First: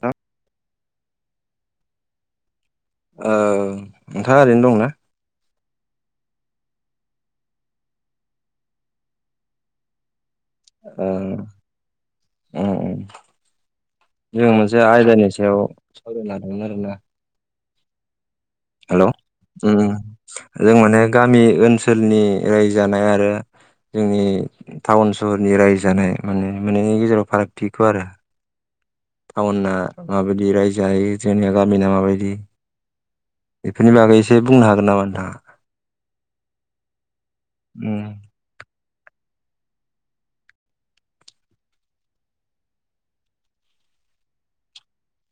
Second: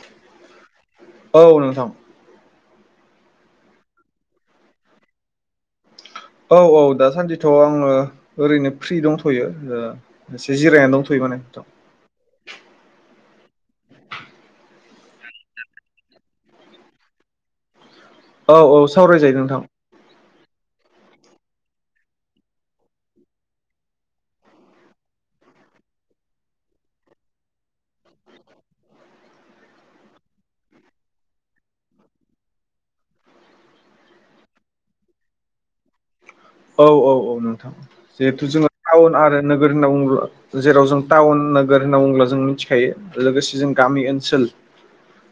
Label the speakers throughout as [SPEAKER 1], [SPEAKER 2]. [SPEAKER 1] दख [unintelligible]
[SPEAKER 2] औ नोंथां।
[SPEAKER 1] ओ नोंथाङ ओरैनो दंना
[SPEAKER 2] औ औ दासान्दिथ' आङो ओरैनो फ्रि दंथ'यो ओ एसे जिरायनानै
[SPEAKER 1] ओ
[SPEAKER 2] दंथ'यो माने नोंथां
[SPEAKER 1] अ [inaudible] जे आयदानि सायाव सावरायनो लाांदोंमोन आरोना
[SPEAKER 2] औ औ
[SPEAKER 1] हेलौ
[SPEAKER 2] सावरायजायो नोंथां
[SPEAKER 1] उम जों माने गामि ओनसोलनि रायजो जानाय आरो जोंनि टाउन सहरनि रायजो जानाय माने मोननि गेजेराव फारागथिखौ आरो टाउनाना माबायदि रायजो जायो जोंनिया गामिना माबायदि बेफोरनि बागै एसे बुंनो हागोन नामा नोंथाङा
[SPEAKER 2] औ औ औ नोंथां
[SPEAKER 1] उम
[SPEAKER 2] जिहेथु जोङो टाउन आरो नोगोर होनना बुंङोला जेराव जों टाउन नोगोर होनना बुंङोब्ला जों मिथिखायो लोगोसे जों गामि गामि ओनसोल
[SPEAKER 1] [inaudible]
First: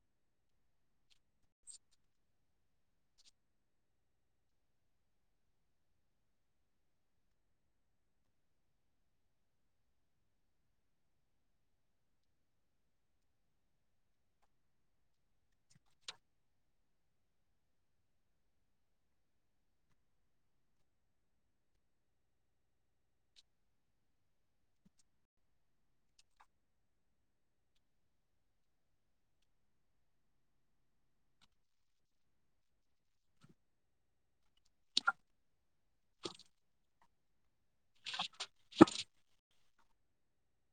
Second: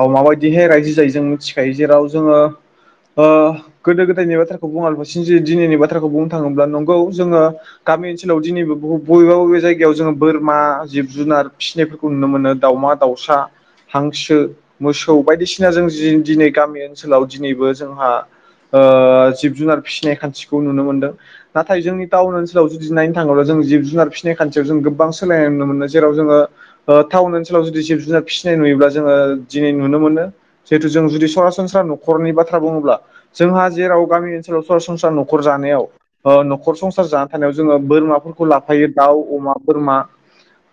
[SPEAKER 2] ओ माबायदिहाय रायजो जायै जों मिथिखायो जेराव जोङो ओ गोदो गोदायनि नबाथ्राखौ दिनैनि बाथ्राखौ बुंनो थाङोब्ला नंगौ जोङो गामि ओनसोलाव दिैबो बेबा बबे बे जायगायाव जोङो बोरमा जिब जुनार फिसिनायफोरखौ नुनो मोनो दाउमा दाउसा हांसो मोसौ बायदिसिना जों दिनै गामि ओनसोलाव दिनैबो जोंहा आ जिब जुनार फिसिनाय खान्थिखौ नुनो मोनदों नाथाय जोंनि टाउन ओनसोलाव जु नायनो थाङोब्ला जों जिब जुनार फिसिनाय खान्थि जों गोबां सोलायनाय नुनो मोन जेराव जोङो टाउन ओनसोलाव जुदि जिब जुनार फिसिनाय नुयोब्ला जोङो दिनै नुनो मोनो जिहेथु जों जुदि सरासनस्रा न'खरनि बाथ्रा बुङोब्ला जोंहा जेराव गामि ओनसोल सरासस न'खर जानायाव न'खर संसार जानानै थानायाव जोङो बोरमाफोरखौ लाफायो दाउ अमा बोरमा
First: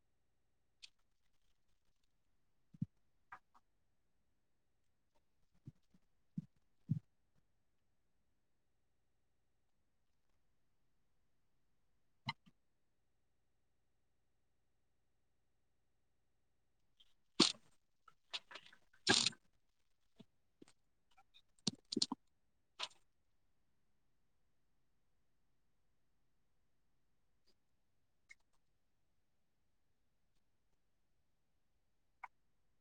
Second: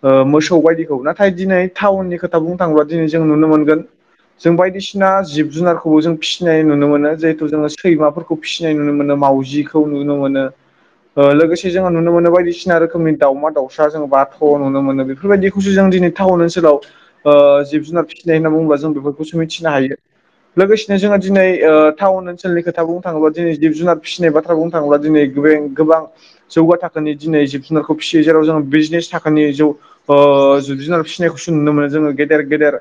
[SPEAKER 2] ओ मोसौ बायदिखौ नाथाय दिनै टाउननि खोथा बुंनो थाङोब्ला दिनै जों नुनो मोनगोन जों बायदिसिना जिब जुनारखौबो जों फिसिनाय नुनो मोनो ज जिहेथु जोङो सैमाफोरखौ फिसिनाय नुनो मोनो मावउजिखौ नुनो मोनो ओ लोगोसे जोङो नुनो मोनो बायदिसिना रोखोमनि दावमा दाउसा जों बाथ' नुनो मोनो बेफोरबायदिखौसो जों जों दिनै टाउन ओनसोलाव जिब जुनार फिसिनाय होनना बुङोब्ला जों बेफोरखौसो मिथिनो हायो लोगोसेनो जोङो दिनै ओ टाउन ओनसोलनि खोथा बुं थाङोब्ला दिनै जिब जुनार फिसिनाय बाथ्रा बुंनो थाङोब्ला दिनै गोबां जौग थाखोनि दिन जिब जुनारखौ फिसियो जेराव जोङो बिजनेस थाखोानि जौ जुनार फिसिनायखौसो नुनो मोनो जोङो गेदेर गेदेर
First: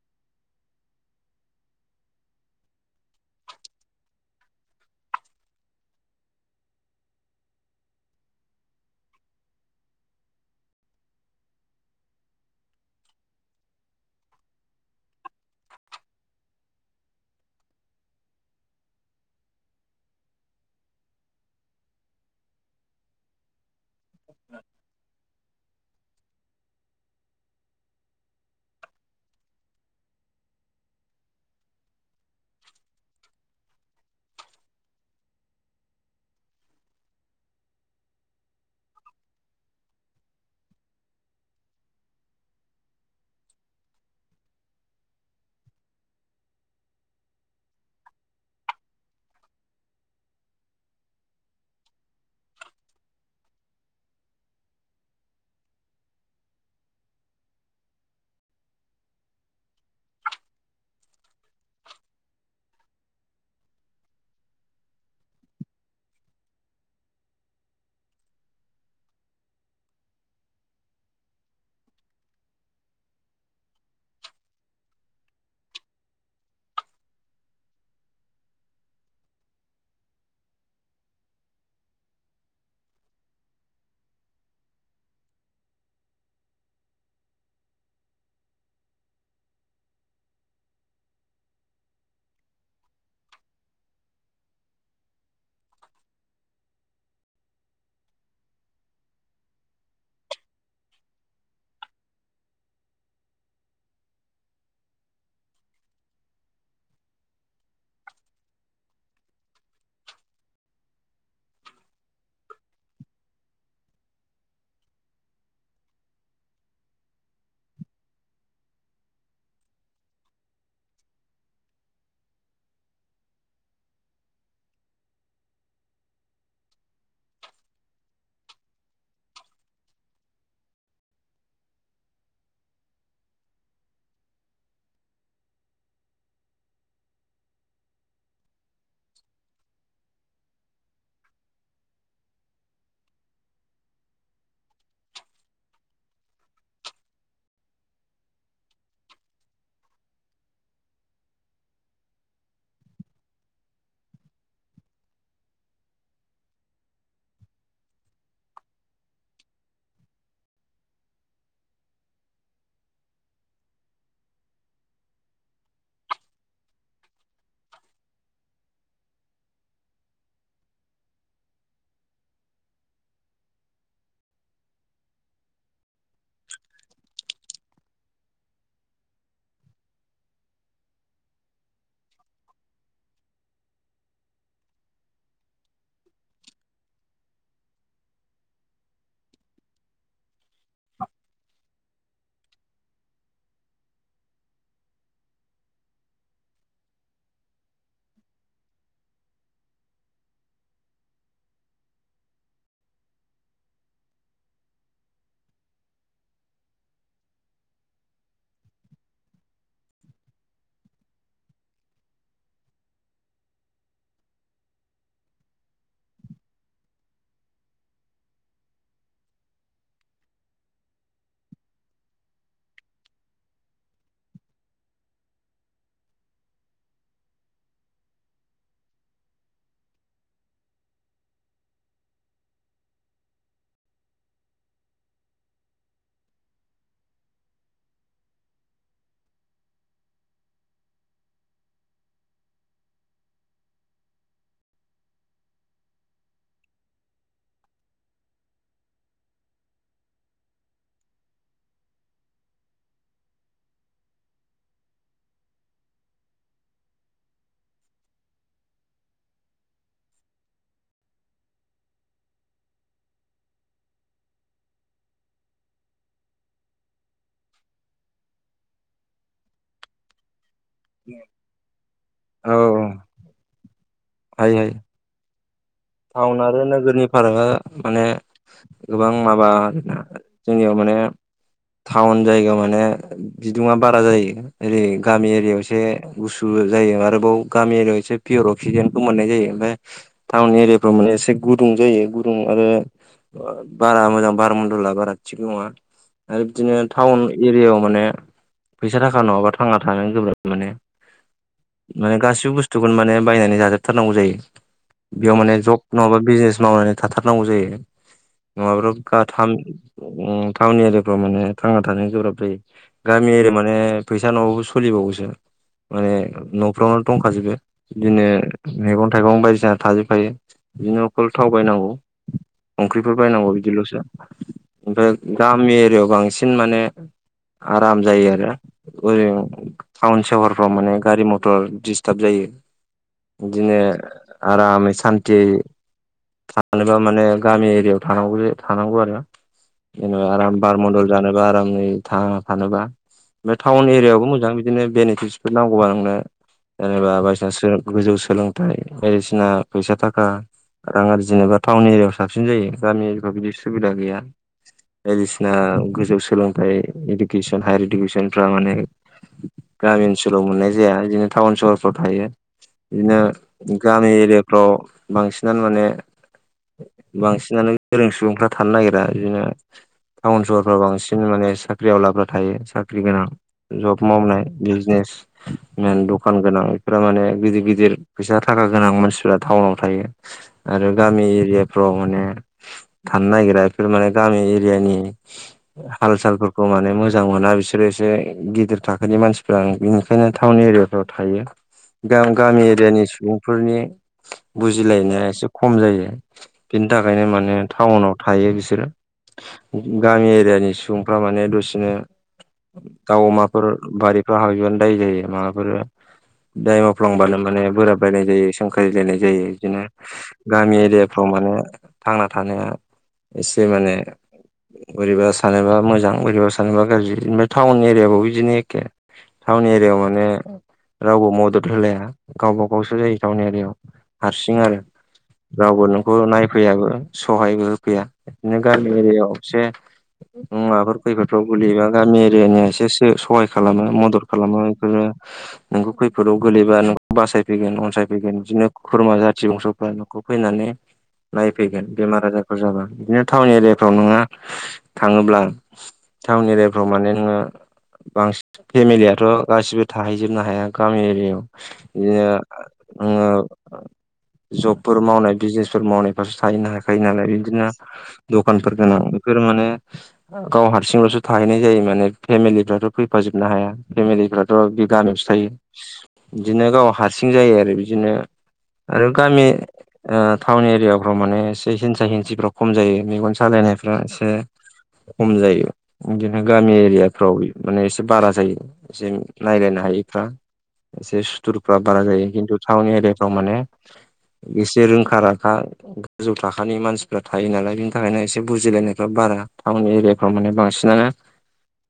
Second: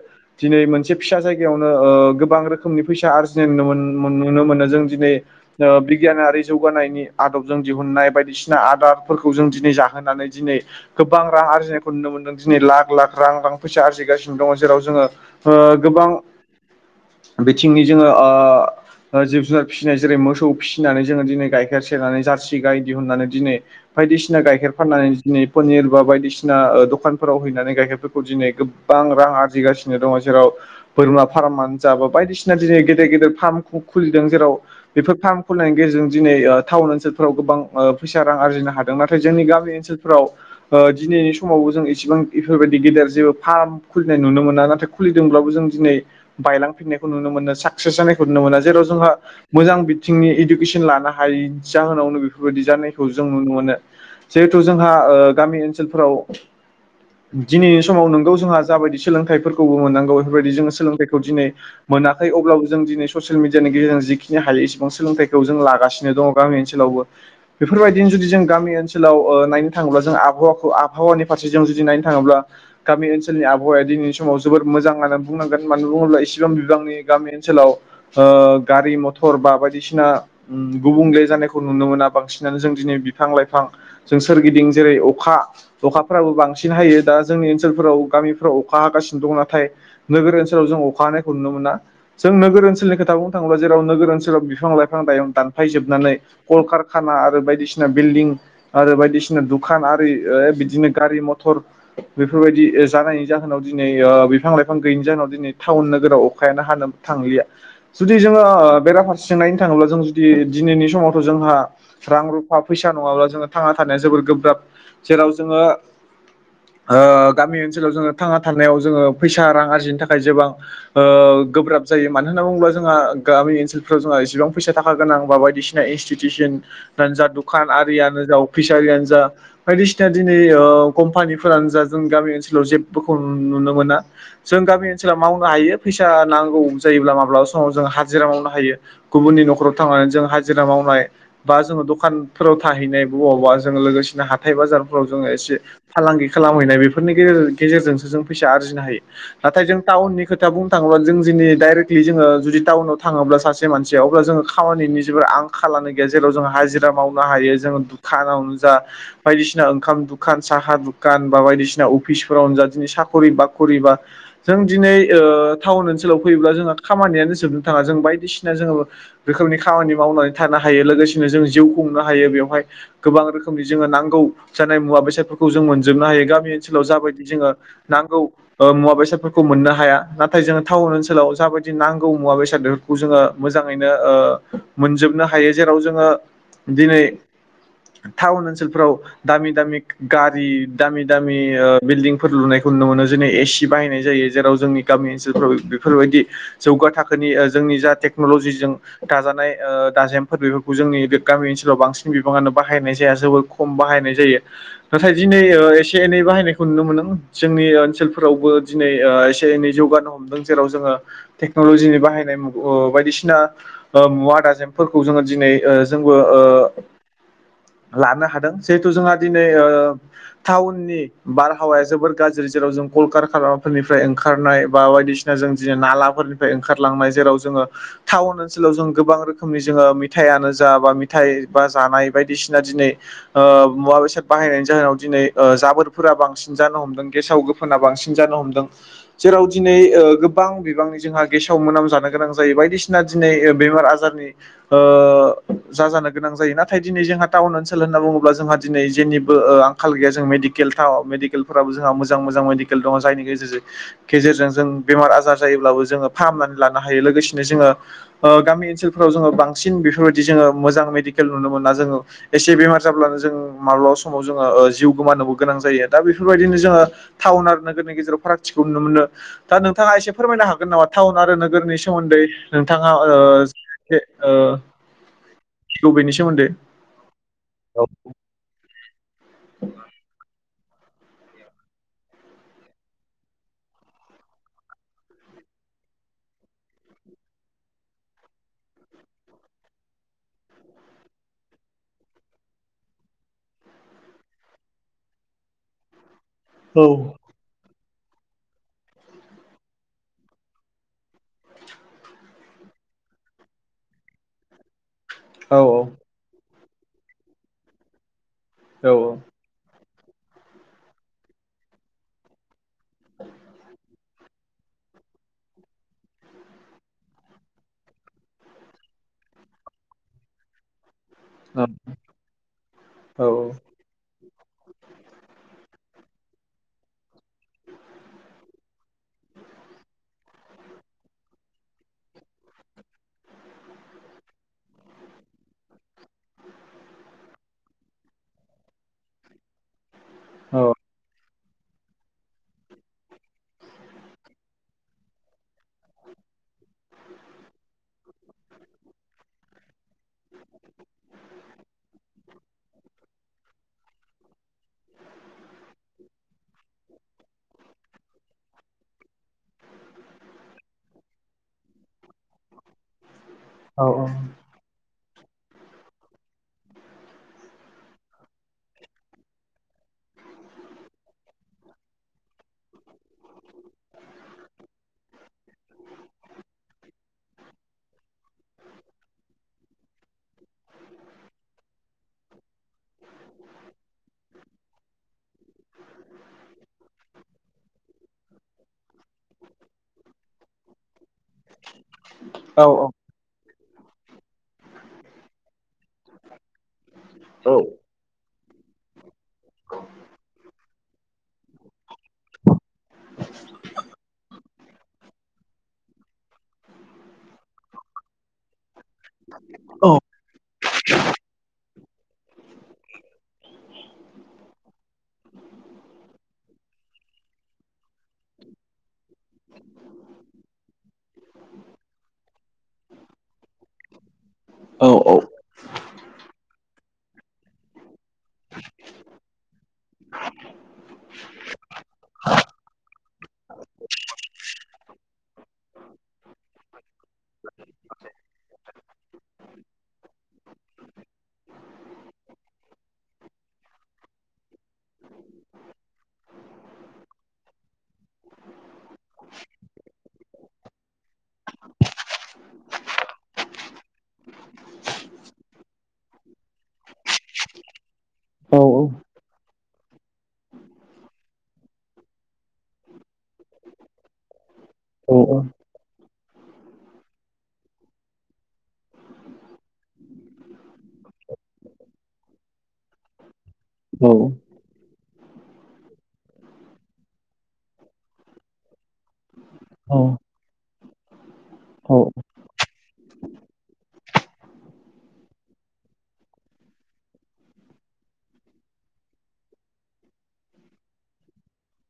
[SPEAKER 2] दिनै मोनसे फिसा जायगायावनो ओ गोबां रोखोमनि फैसा आरजिनाय नुनो नुनो मोनो जों दिनै ओ बिगियानारि जौगानायनि आदबजों दिहुननाय बायदिसिना आदारफोरखौ जों दिनै जाहोनानै दिनै गोबां रां आरजिनायखौ नुनो मोनदों दिनै लाख लाख रां रां फैसा आरजिगासिनो दङ जेराव जोङो ओ गोबां
[SPEAKER 1] [inaudible]
[SPEAKER 2] बिथिंनि जोङो ओ जिब जुनार फिसिनाय जेरै मोसौ फिसिनानै जोङो दिनै गाइखेर सेरनानै जारसि गाय दिहुननानै दिनै बायदिसिना गाइखेर फाननानै दिनै पनिर बा बायदिसिना दखानफोराव हैनानै गाइखेरफोरखौ दिनै गोबां रां आरजिगासिनो दङ जेराव बोरमा फार्मानो जाबो बायदिसिना दिनै गेदेर गेदेर फार्म खुलिदों जेराव बेफोर फार्म खुलिनायनि गेजेरजों दिनै टाउन ओनसोलफ्राव गोबां फैसा रां आरजिनो हादों नाथाय जोंनि गामि ओनसोलफोराव ओ दिनैनि समावबो जों एसेबां बेफोरबायदि गेदेर जेबो फार्म खुलिनाय नुनो मोना नाथाय खुलिदोंब्लाबो जों दिनै बायलांफिननायखौ नुनो मोनो साक्सेस जानायखौ नुनो मोना जेराव जोंहा मोजां बिथिंनि इडुकेसन लानो हायि जाहोनावनो बेफोरबायदि जानायखौ जों नुनो मोनो। जिहेथु जोंहा ओ गामि ओनसोलफोराव दिनैनि समाव नोंगौ जोंहा जाबायदि सोलोंथाइफोरखौबो मोननांगौ बेफोरबायदि जोङो सोलोंथाइखौ दिनै मोनाखै अब्लाबो जों दिनै ससेल मिडियानि गेजेरजों जिखिनि थिनो हायो इसेबां सोलोंथाइखौ जों लागासिनो दङ गामि ओनसोलावबो बेफोरबायदिनो जुदि जों गामि ओनसोलाव ओ नायनो थाङोब्ला जों आबहावाखौ आबहावानि फारसे जों जुदि नायनो थाङोब्ला गामि ओनसोलनि आबहावाया दिनैनि समाव समाव जोबोद मोजां आनो बुंनांगोन मानो बुंङोब्ला इसेबां बिबांनि गामि ओ ओनसोलाव गारि मथ मथर बा बायदिसिना उम गुबुंले जानायखौ नुनो मोना बांसिनानो जों दिनै बिफां लाइफां जों सोरगिदिं जेरै अखा-अखाफ्राबो बांसिन हायो दा जोंनि ओनसोलफोराव गामिफ्राव अखा हागासिनो दङ नाथाय नोगोर ओनसोलाव जों अखा हानायखौ नुनो मोना जों नोगोर ओनसोलनि खोथा बुंनो थाङोबा जेराव नोगोर ओनसोलाव बिफां लाइफां दायं दानफायजोबनानै कलकारखाना आरो बायदिसिना बिल्डिं आरो बायदि बायदिसिना दुखान आरि ओ बिदिनो गारि मथर बेफोरबायदि जानायनि जाहोनाव दिनै ओ बा बिफां लाइफां गैयैनि जाहोनाव दिनै टाउन नोगोराव अखायानो हानो थांलिया जुदि जोङो ओ बेराफारसे सोंनायनो थाङोब्ला जों जुदि दिनैनि समावथ' जोंहा रां रुफा फैसा नङाब्ला जोङो थांना थानाया जोबोद गोब्राब जेराव जोङो ओ गामि ओनसोलाव जोङो थांना थानायाव जोङो फैसा रां आरजिनो थाखाय जेबां ओ गोब्राब जायो मानो होनाबुंब्ला जोङा गामि ओनसोल फ्राव जोंहा इसेबां फैसा थाखा गोनां बा बायदिसिना इनस्टिटिउसनानो जा दखान आरियानो जा अफिसारि यारि जा बायदिसिना दिनै ओ कम्पानिफोरानो जा जों गामि ओनसोलाव जेबोखौ नुनो मोन ना जों गामि ओनसोलाव मावनो हायो फैसा नांगौ जायोब्ला माब्लाबा समाव जों हाजिरा मावनो हायो। गुबुननि न'खराव थांनानै जों हाजिरा मावनाय बा जोङो दखानफोराव थाहैनाय बबावबा जोङो लोगोसेनो हाथाय बाजारफोराव जोङो एसे फालांगि खालामहैनाय बेफोरनि गेजेरजों गेजेरजोंसो जों फैसा आरजिनो हायो नाथाय जों टाउननि खोथा बुंनो थाङोब्ला जों जोंनि डाइरेक्टलि जोङो जुदि टाउनाव थाङोब्ला सासे बे मानसि अब्ला जोङो खामानिनि जेबो आंखाल लानो गैया जेराव जोङो हाजिरा मावनो हायो जोङो दुखानावनो जा बायदिसिना ओंखाम दुखान साहा दुखान बा बायदिसिना अफिसफोरावनो जा दिनै साखरि बाख खरिबा जों दिनै ओ टाउन ओनसोलाव फैयोब्ला जोंहा खामानियानो जोबनो थाङा जों बायदिसि जोङो रोखोमनि खामानि मावनानै थानो हायो लोगोसेनो जों जिउ खुंनो हायो बेवहाय गोबां रोखोम रोखोमनि जोङो नांगौ जानाय मुवा बेसादफोरखौ जों मोनजोबनो हायो गामि ओनसोलाव जाबायदि जोङो नांगौ ओ मुवा बेसादफोरखौ मोननो हाया नाथाय जोङो टाउन ओनसोलाव जाबायदि नांगौ मुवा बेसाद बेफोरखौ जोङो मोजाङैनो ओ मोनजोबनो हायो जेराव जोङो दिनै टाउन ओनसोलफोराव दामि दामि गारि दामि दामि ओ बिल्डिंफोर लुनायखौ नुनो मोनो जेनै एसि बाहायनाय जायो जेराव जोंनि गामि ओनसोलफ्राव बेफोरबायदि जौगा थाखोनि ओ जों नि जाहाथे टेक्न'लजिजों दाजानाय ओ दाजेमफोर बेफोरखौ जोंनि बे गामि ओनसोलाव बांसिन बिबाङानो बाहायनाय जाया। जोबोर खम बाहायनाय जायो नाथाय दिनै ओ एसे एनै बाहायनायखौ नुनो मोनदों जोंनि ओनसोल फोरावबो दिनै ओ एसे एनै जौगानो हमदों जेराव जोङो टेक्नल'जिनि बाहायनाय मु ओ बाय दिसिना ओ मुवा दाजेमफोरखौ जोङो दिनै ओ जोंबो ओ लानो हादों जिहेथु जोंहा दिनै ओ टाउननि बारहावाया जोबोर गाज्रि जेराव जों कलकार खालामफोरनिफ्राय ओंखारनाय बा बायदिसिना जों जे नालाफोरनिफ्राय ओंखारलांनाय जेराव ज जोङो टाउन ओनसोलाव जों गोबां रोखोमनि जोङो मेथाइयानो जा बा मेथाइ बा जानाय बायदिसिना दिनै ओ मुवा बेसाद बाहायनायनि जाहोनाव दिनै ओ जाबोरफोरा बांसिन जानो हमदों गेसाव गोफोना बांसिन जानो हमदों जेराव दिनै ओ गोबां बिबांनि जोंहा गेसाव मोनाम जानो गोनां जायो बायदिसि दिना दिनै बेमार आजारनि ओ जा जानोगोनां जायो नाथाय दिनै जोंहा टाउन ओनसोल होनना बुङोब्ला जोंहा दिनै जेनिबो ओ आंखाल गैया जों मेडिकेल थावाव मेडिकेलफोराबो जोंहा मोजां मोजां मेडिकेल दं दङ जायनि गेजेर-गेजेरजों जों बेमार आजार जायोब्लाबो जोङो फाहामनानै लानो हायो लोगोसेनो जोङो ओ गामि ओनसोलफोराव जोङो बांसिन बेफोरबायदि जोङो मोजां मेडिकेल नुनो मोना जोङो एसे बेमार जाब्लानो जों माब्लाबा समाव जोंहा ओ जिउ गोमानोबो गोनां जायो दा बेफोरबायदिनो जोंङो थाउन आरो नोग गेजेराव फारागथिखौ नुनो मोनो दा नोथाङा एसे फोरमायनो हाग गोन नामा टाउन आरो नोगोरनि सोमोन्दै
[SPEAKER 1] औ औ
[SPEAKER 2] नोंथाङा ओ ए ओ
[SPEAKER 1] हायो हायो टाउन आरो नोगोरनि फारागा
[SPEAKER 2] औ
[SPEAKER 1] माने गोबां माबा आरोना जोंनियाव माने टाउन जायगायाव माने बिदुङा बारा जायो ओरै गामि एरियायाव एसे गुसु। बो जायो आरोबाव गामि एरियाव एसे पिअर अगसिजेन मोन्नाय जायो आमफाय टावोन माने एसे गुदुं जायो गुदुं आरो बारा मोजां बार मडला बारा थिग नङा आरो बिदिनो टाउन एरियाायाव माने फैसा थाखा नङाबा थांना थानोनो गोब्राब माने माने गासिबो बुस्थुखौनो माने बायनानै जाजोबथारनांगौ जायो बेयाव माने जग बिजनेस मावनानै थाथारनांगौ जायो नङाब्ला गाथाम। टाउन एरियाफ्राव माने थांना थानो गोब्राब जायो गामि एरि माने फैसा न'आवबो सोलिब। बावोसो माने न'फ्रावनो दंखाजोबो बिदिनो मैगं थाइगं बायदिसिना थाजोबखायो। बिदिनो फल थाव बायनांगौ ओंख्रिफोर बायनांगौ बिदिल'सो ओमफ्राय गामि एरिया याव। बांसिन माने आराम जायो आरो ओरै टाउन सहरफ्राव माने गारि मथर दिडिसताब जायो। बिदिनो आरामै सान आथि थानोबा माने गामि एरियायाव थांगौ थानांगौ आरो। जेनेबा आराम बार मडल जानोबा आरामै थाङ थानोबा। बे टाउन एरियायावबो मोजां बिदिनो बेनिफिटसफोर नांगौबा नोंनो। जेनेबा बायदिसिना गोजौ सोलोंथाइ बायदिसिना फैसा थाखा। रां आरजि नोबा टाउन एरियाायाव साबसिन जायो गामि एरियाफ्राव बिदि सुबिदा गैया। बायदिसिना गोजौ सोलोंथाइ इडुकेसन हायार इडुकेसनफ्रा माने। गामि ओनसोलाव मोननाय जाया बिदिनो टाउन सहरफ्राव थायो बिदिनो। गामि एरियाफ्राव बांसिनानो माने बांसिनानो गोरों सुबुंफ्रा थानो नागिरा बिदिना। टाउन सहरफ्राव बांसिन माने साख्रि आवलाफ्रा थायो साख्रि गोनां जब मावनाय बिजनेसव मेन दखान गोनां बेफोरा माने गिदिर गिदिर फैसा थाखा गोनां मानसिफोरा टाउनाव आरो गामि एरियाफ्राव माने थनो नागिर बेफोर माने गामि एरिया । हाल सालफोरखौ माने मोजां मोना बिसोरो एसे गिदिर थाखोनि मानसिफ्रा बिनिखायनो टाउन एरियाफ्राव थायो। गामि एरियानि सुबुंफोरनि बुजिलायनाया एसे खम जायो बिनि थाखायनो माने टाउनाव थायो बिसोरो। गामि एरियानि सुबुंफ्रा माने दसेनो। दाव अमाफोर बारि हा बिदिबानो दाय जायो माबाफोर दाय मावफ्लांबानो माने बोराब बायनाय जायो संख्रि। जायो बिदिनो गामि एरियाफ्राव माने थांना थानाया एसे माने। बोरैबा सानोबा मोजां बोरैबा सानोबा गाज्रि ओमफ्राय टाउन एरियाबबो बिदिनो एखे टाउन एरियायाव माने। रावबो मदद होलाया गावबा गावसो जायो टाउन एरियायाव। हारसिं आरो रावबो नोंखौ नायफैयाबो। सहायबो होफैया बिदिनो गामि एरियायाव एसे। मुवाफोर खैफोदफ्राव गोलैयोबा गामि एरियानिया एसेसो सहाय खालामो मदद खालामो बेफोरो। नोंखौ खैफोदाव गोलैबा नों बासायफैगोन अनसायफैगोन बिदिनो। खुरमा जाथि बंस'फ्रा नों'खौ फैनानै। नायफैगोन बेमार आजारफोर जाबा बिदिनो टाउन एरियाफ्राव नोङा थाङोब्ला। टाउन एरियाफ्राव माने नोङो। बांसिन फेमिलियाथ' गासिबो थाहैजोबनो हाया गामि एरियायाव बिदिनो आङो जबफोर मावनाय बिजनेसफोर मावनायफ्रासो थाहैनो हाखायो नालाय बिदिनो दखानफोर गोनांफोर बेफोर माने गाव हारसिंल'सो थाहैनाय जायो माने फेमिलिफ्राथ' फैफ जोबनो हाया फेमिलि फ्राथ' बे गामयावसो थायो बिदिनो गाव हारसिं जायो आरो बिदिनो आरो गामि टाउन एरियाफ्राव माने एसे हिंसा हिंसिफाव खम जायो मेगन सालायनायफ एसे खम जायो बिदिनो गामि एरियाफ्राव माने एसे बारा जायो एसे नायलायनानै हायैफ्रा एसे सुथुरफ्रा बारा जायो खिन्थु ताउन एरियाफ्राव माने एसे रोंखा राखा गोजौ थाखानि मानसिफ्रा थायो नालाय बिनि थाखायनो एसे बुजिलायनायफ्रा बारा रा टाउन एरियाफ्राव माने बांसिनानो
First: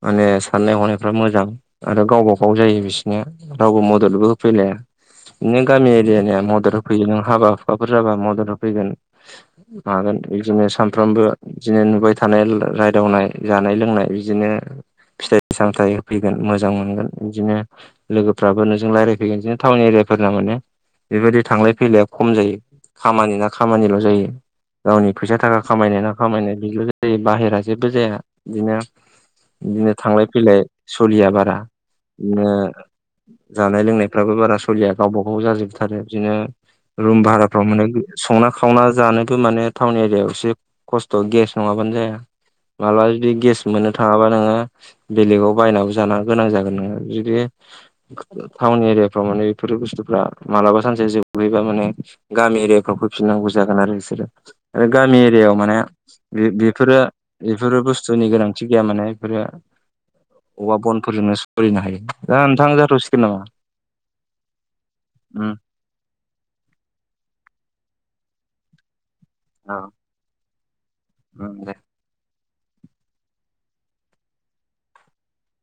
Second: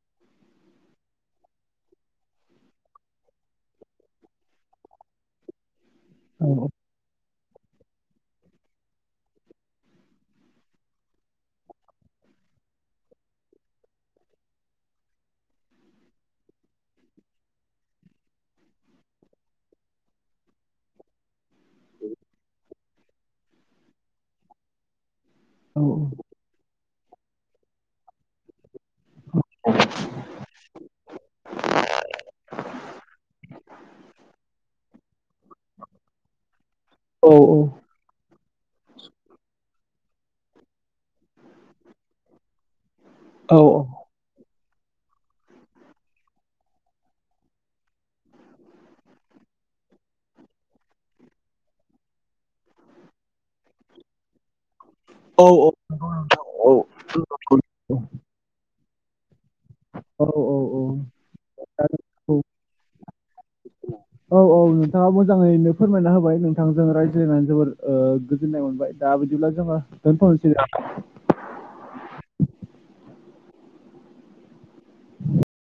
[SPEAKER 1] माने साननाय हनायफ्रा मोजां आरो गावबा गाव जायो बिसिनिया रावबो मददबो होफैलाया। नो गामि इरिया या
[SPEAKER 2] औ
[SPEAKER 1] मदद होफैयो हाबा हुखााफोर जाबा मदद होफैगोन मागोन बिदिनो सानफ्रामबो बिदिनो नुबाय थानाय रायदावनाय जानाय लोंनाय बिदिनो फिथाइ सामथाइ होफैगोन मोजां मोनगोन बिदिनो लोगोफ्राबो नोंजों रायज्लायफैगोन बिदिनो टाउन एरिया फोरना माने बेबायदि थांलाय फैलाया खम जायो, खामानि ना खामानिल' जायो गावनि फैसा थाखा खामायनायना खामायनाय बिल जायो बाहेरा जेबो जाया बिदिनो बिदिनो थांलाय फैलाय सलिया बारा बिदिनो जानाय लोंनायफ्राबो बारा सलिया गावबा गाव जाजोब आरो बिदिनो रुम भाराफ्राव मोनो संना खावना जानोबो माने टाउन एरियायाव एसे खस्थ' गेस नङाबानो जाया मालाबा जुदि गेस
[SPEAKER 2] औ
[SPEAKER 1] मोननो
[SPEAKER 2] औ
[SPEAKER 1] थाङाबा नोङो बेलेकगाव बायनाबो जाना गोनां जागोन नोङो जुदि टाउन एरियाफ्राव माने बेफोर बुस्थुफ्रा मालाबा सानसे जोबहैबा माने गामि एरियाफ्राव फैफिननांगौ जागोन आरो बिसोरो आरो गामि एरियायाव माने बे बेफोरो बेफोरो बुस्थुनि गोनांथि गैया माने बेफोरो औवा बनफोरजोंनो सलिनो हायो दा नोंथां जाथ'सिगोन नामा?
[SPEAKER 2] औ नोंथाङा
[SPEAKER 1] उम
[SPEAKER 2] मोजाङैनो फोरमायना होबाय नोंथांजों रायज्लायनानै जोबोर ओ गोजोननाय मोनबाय
[SPEAKER 1] औ
[SPEAKER 2] । दा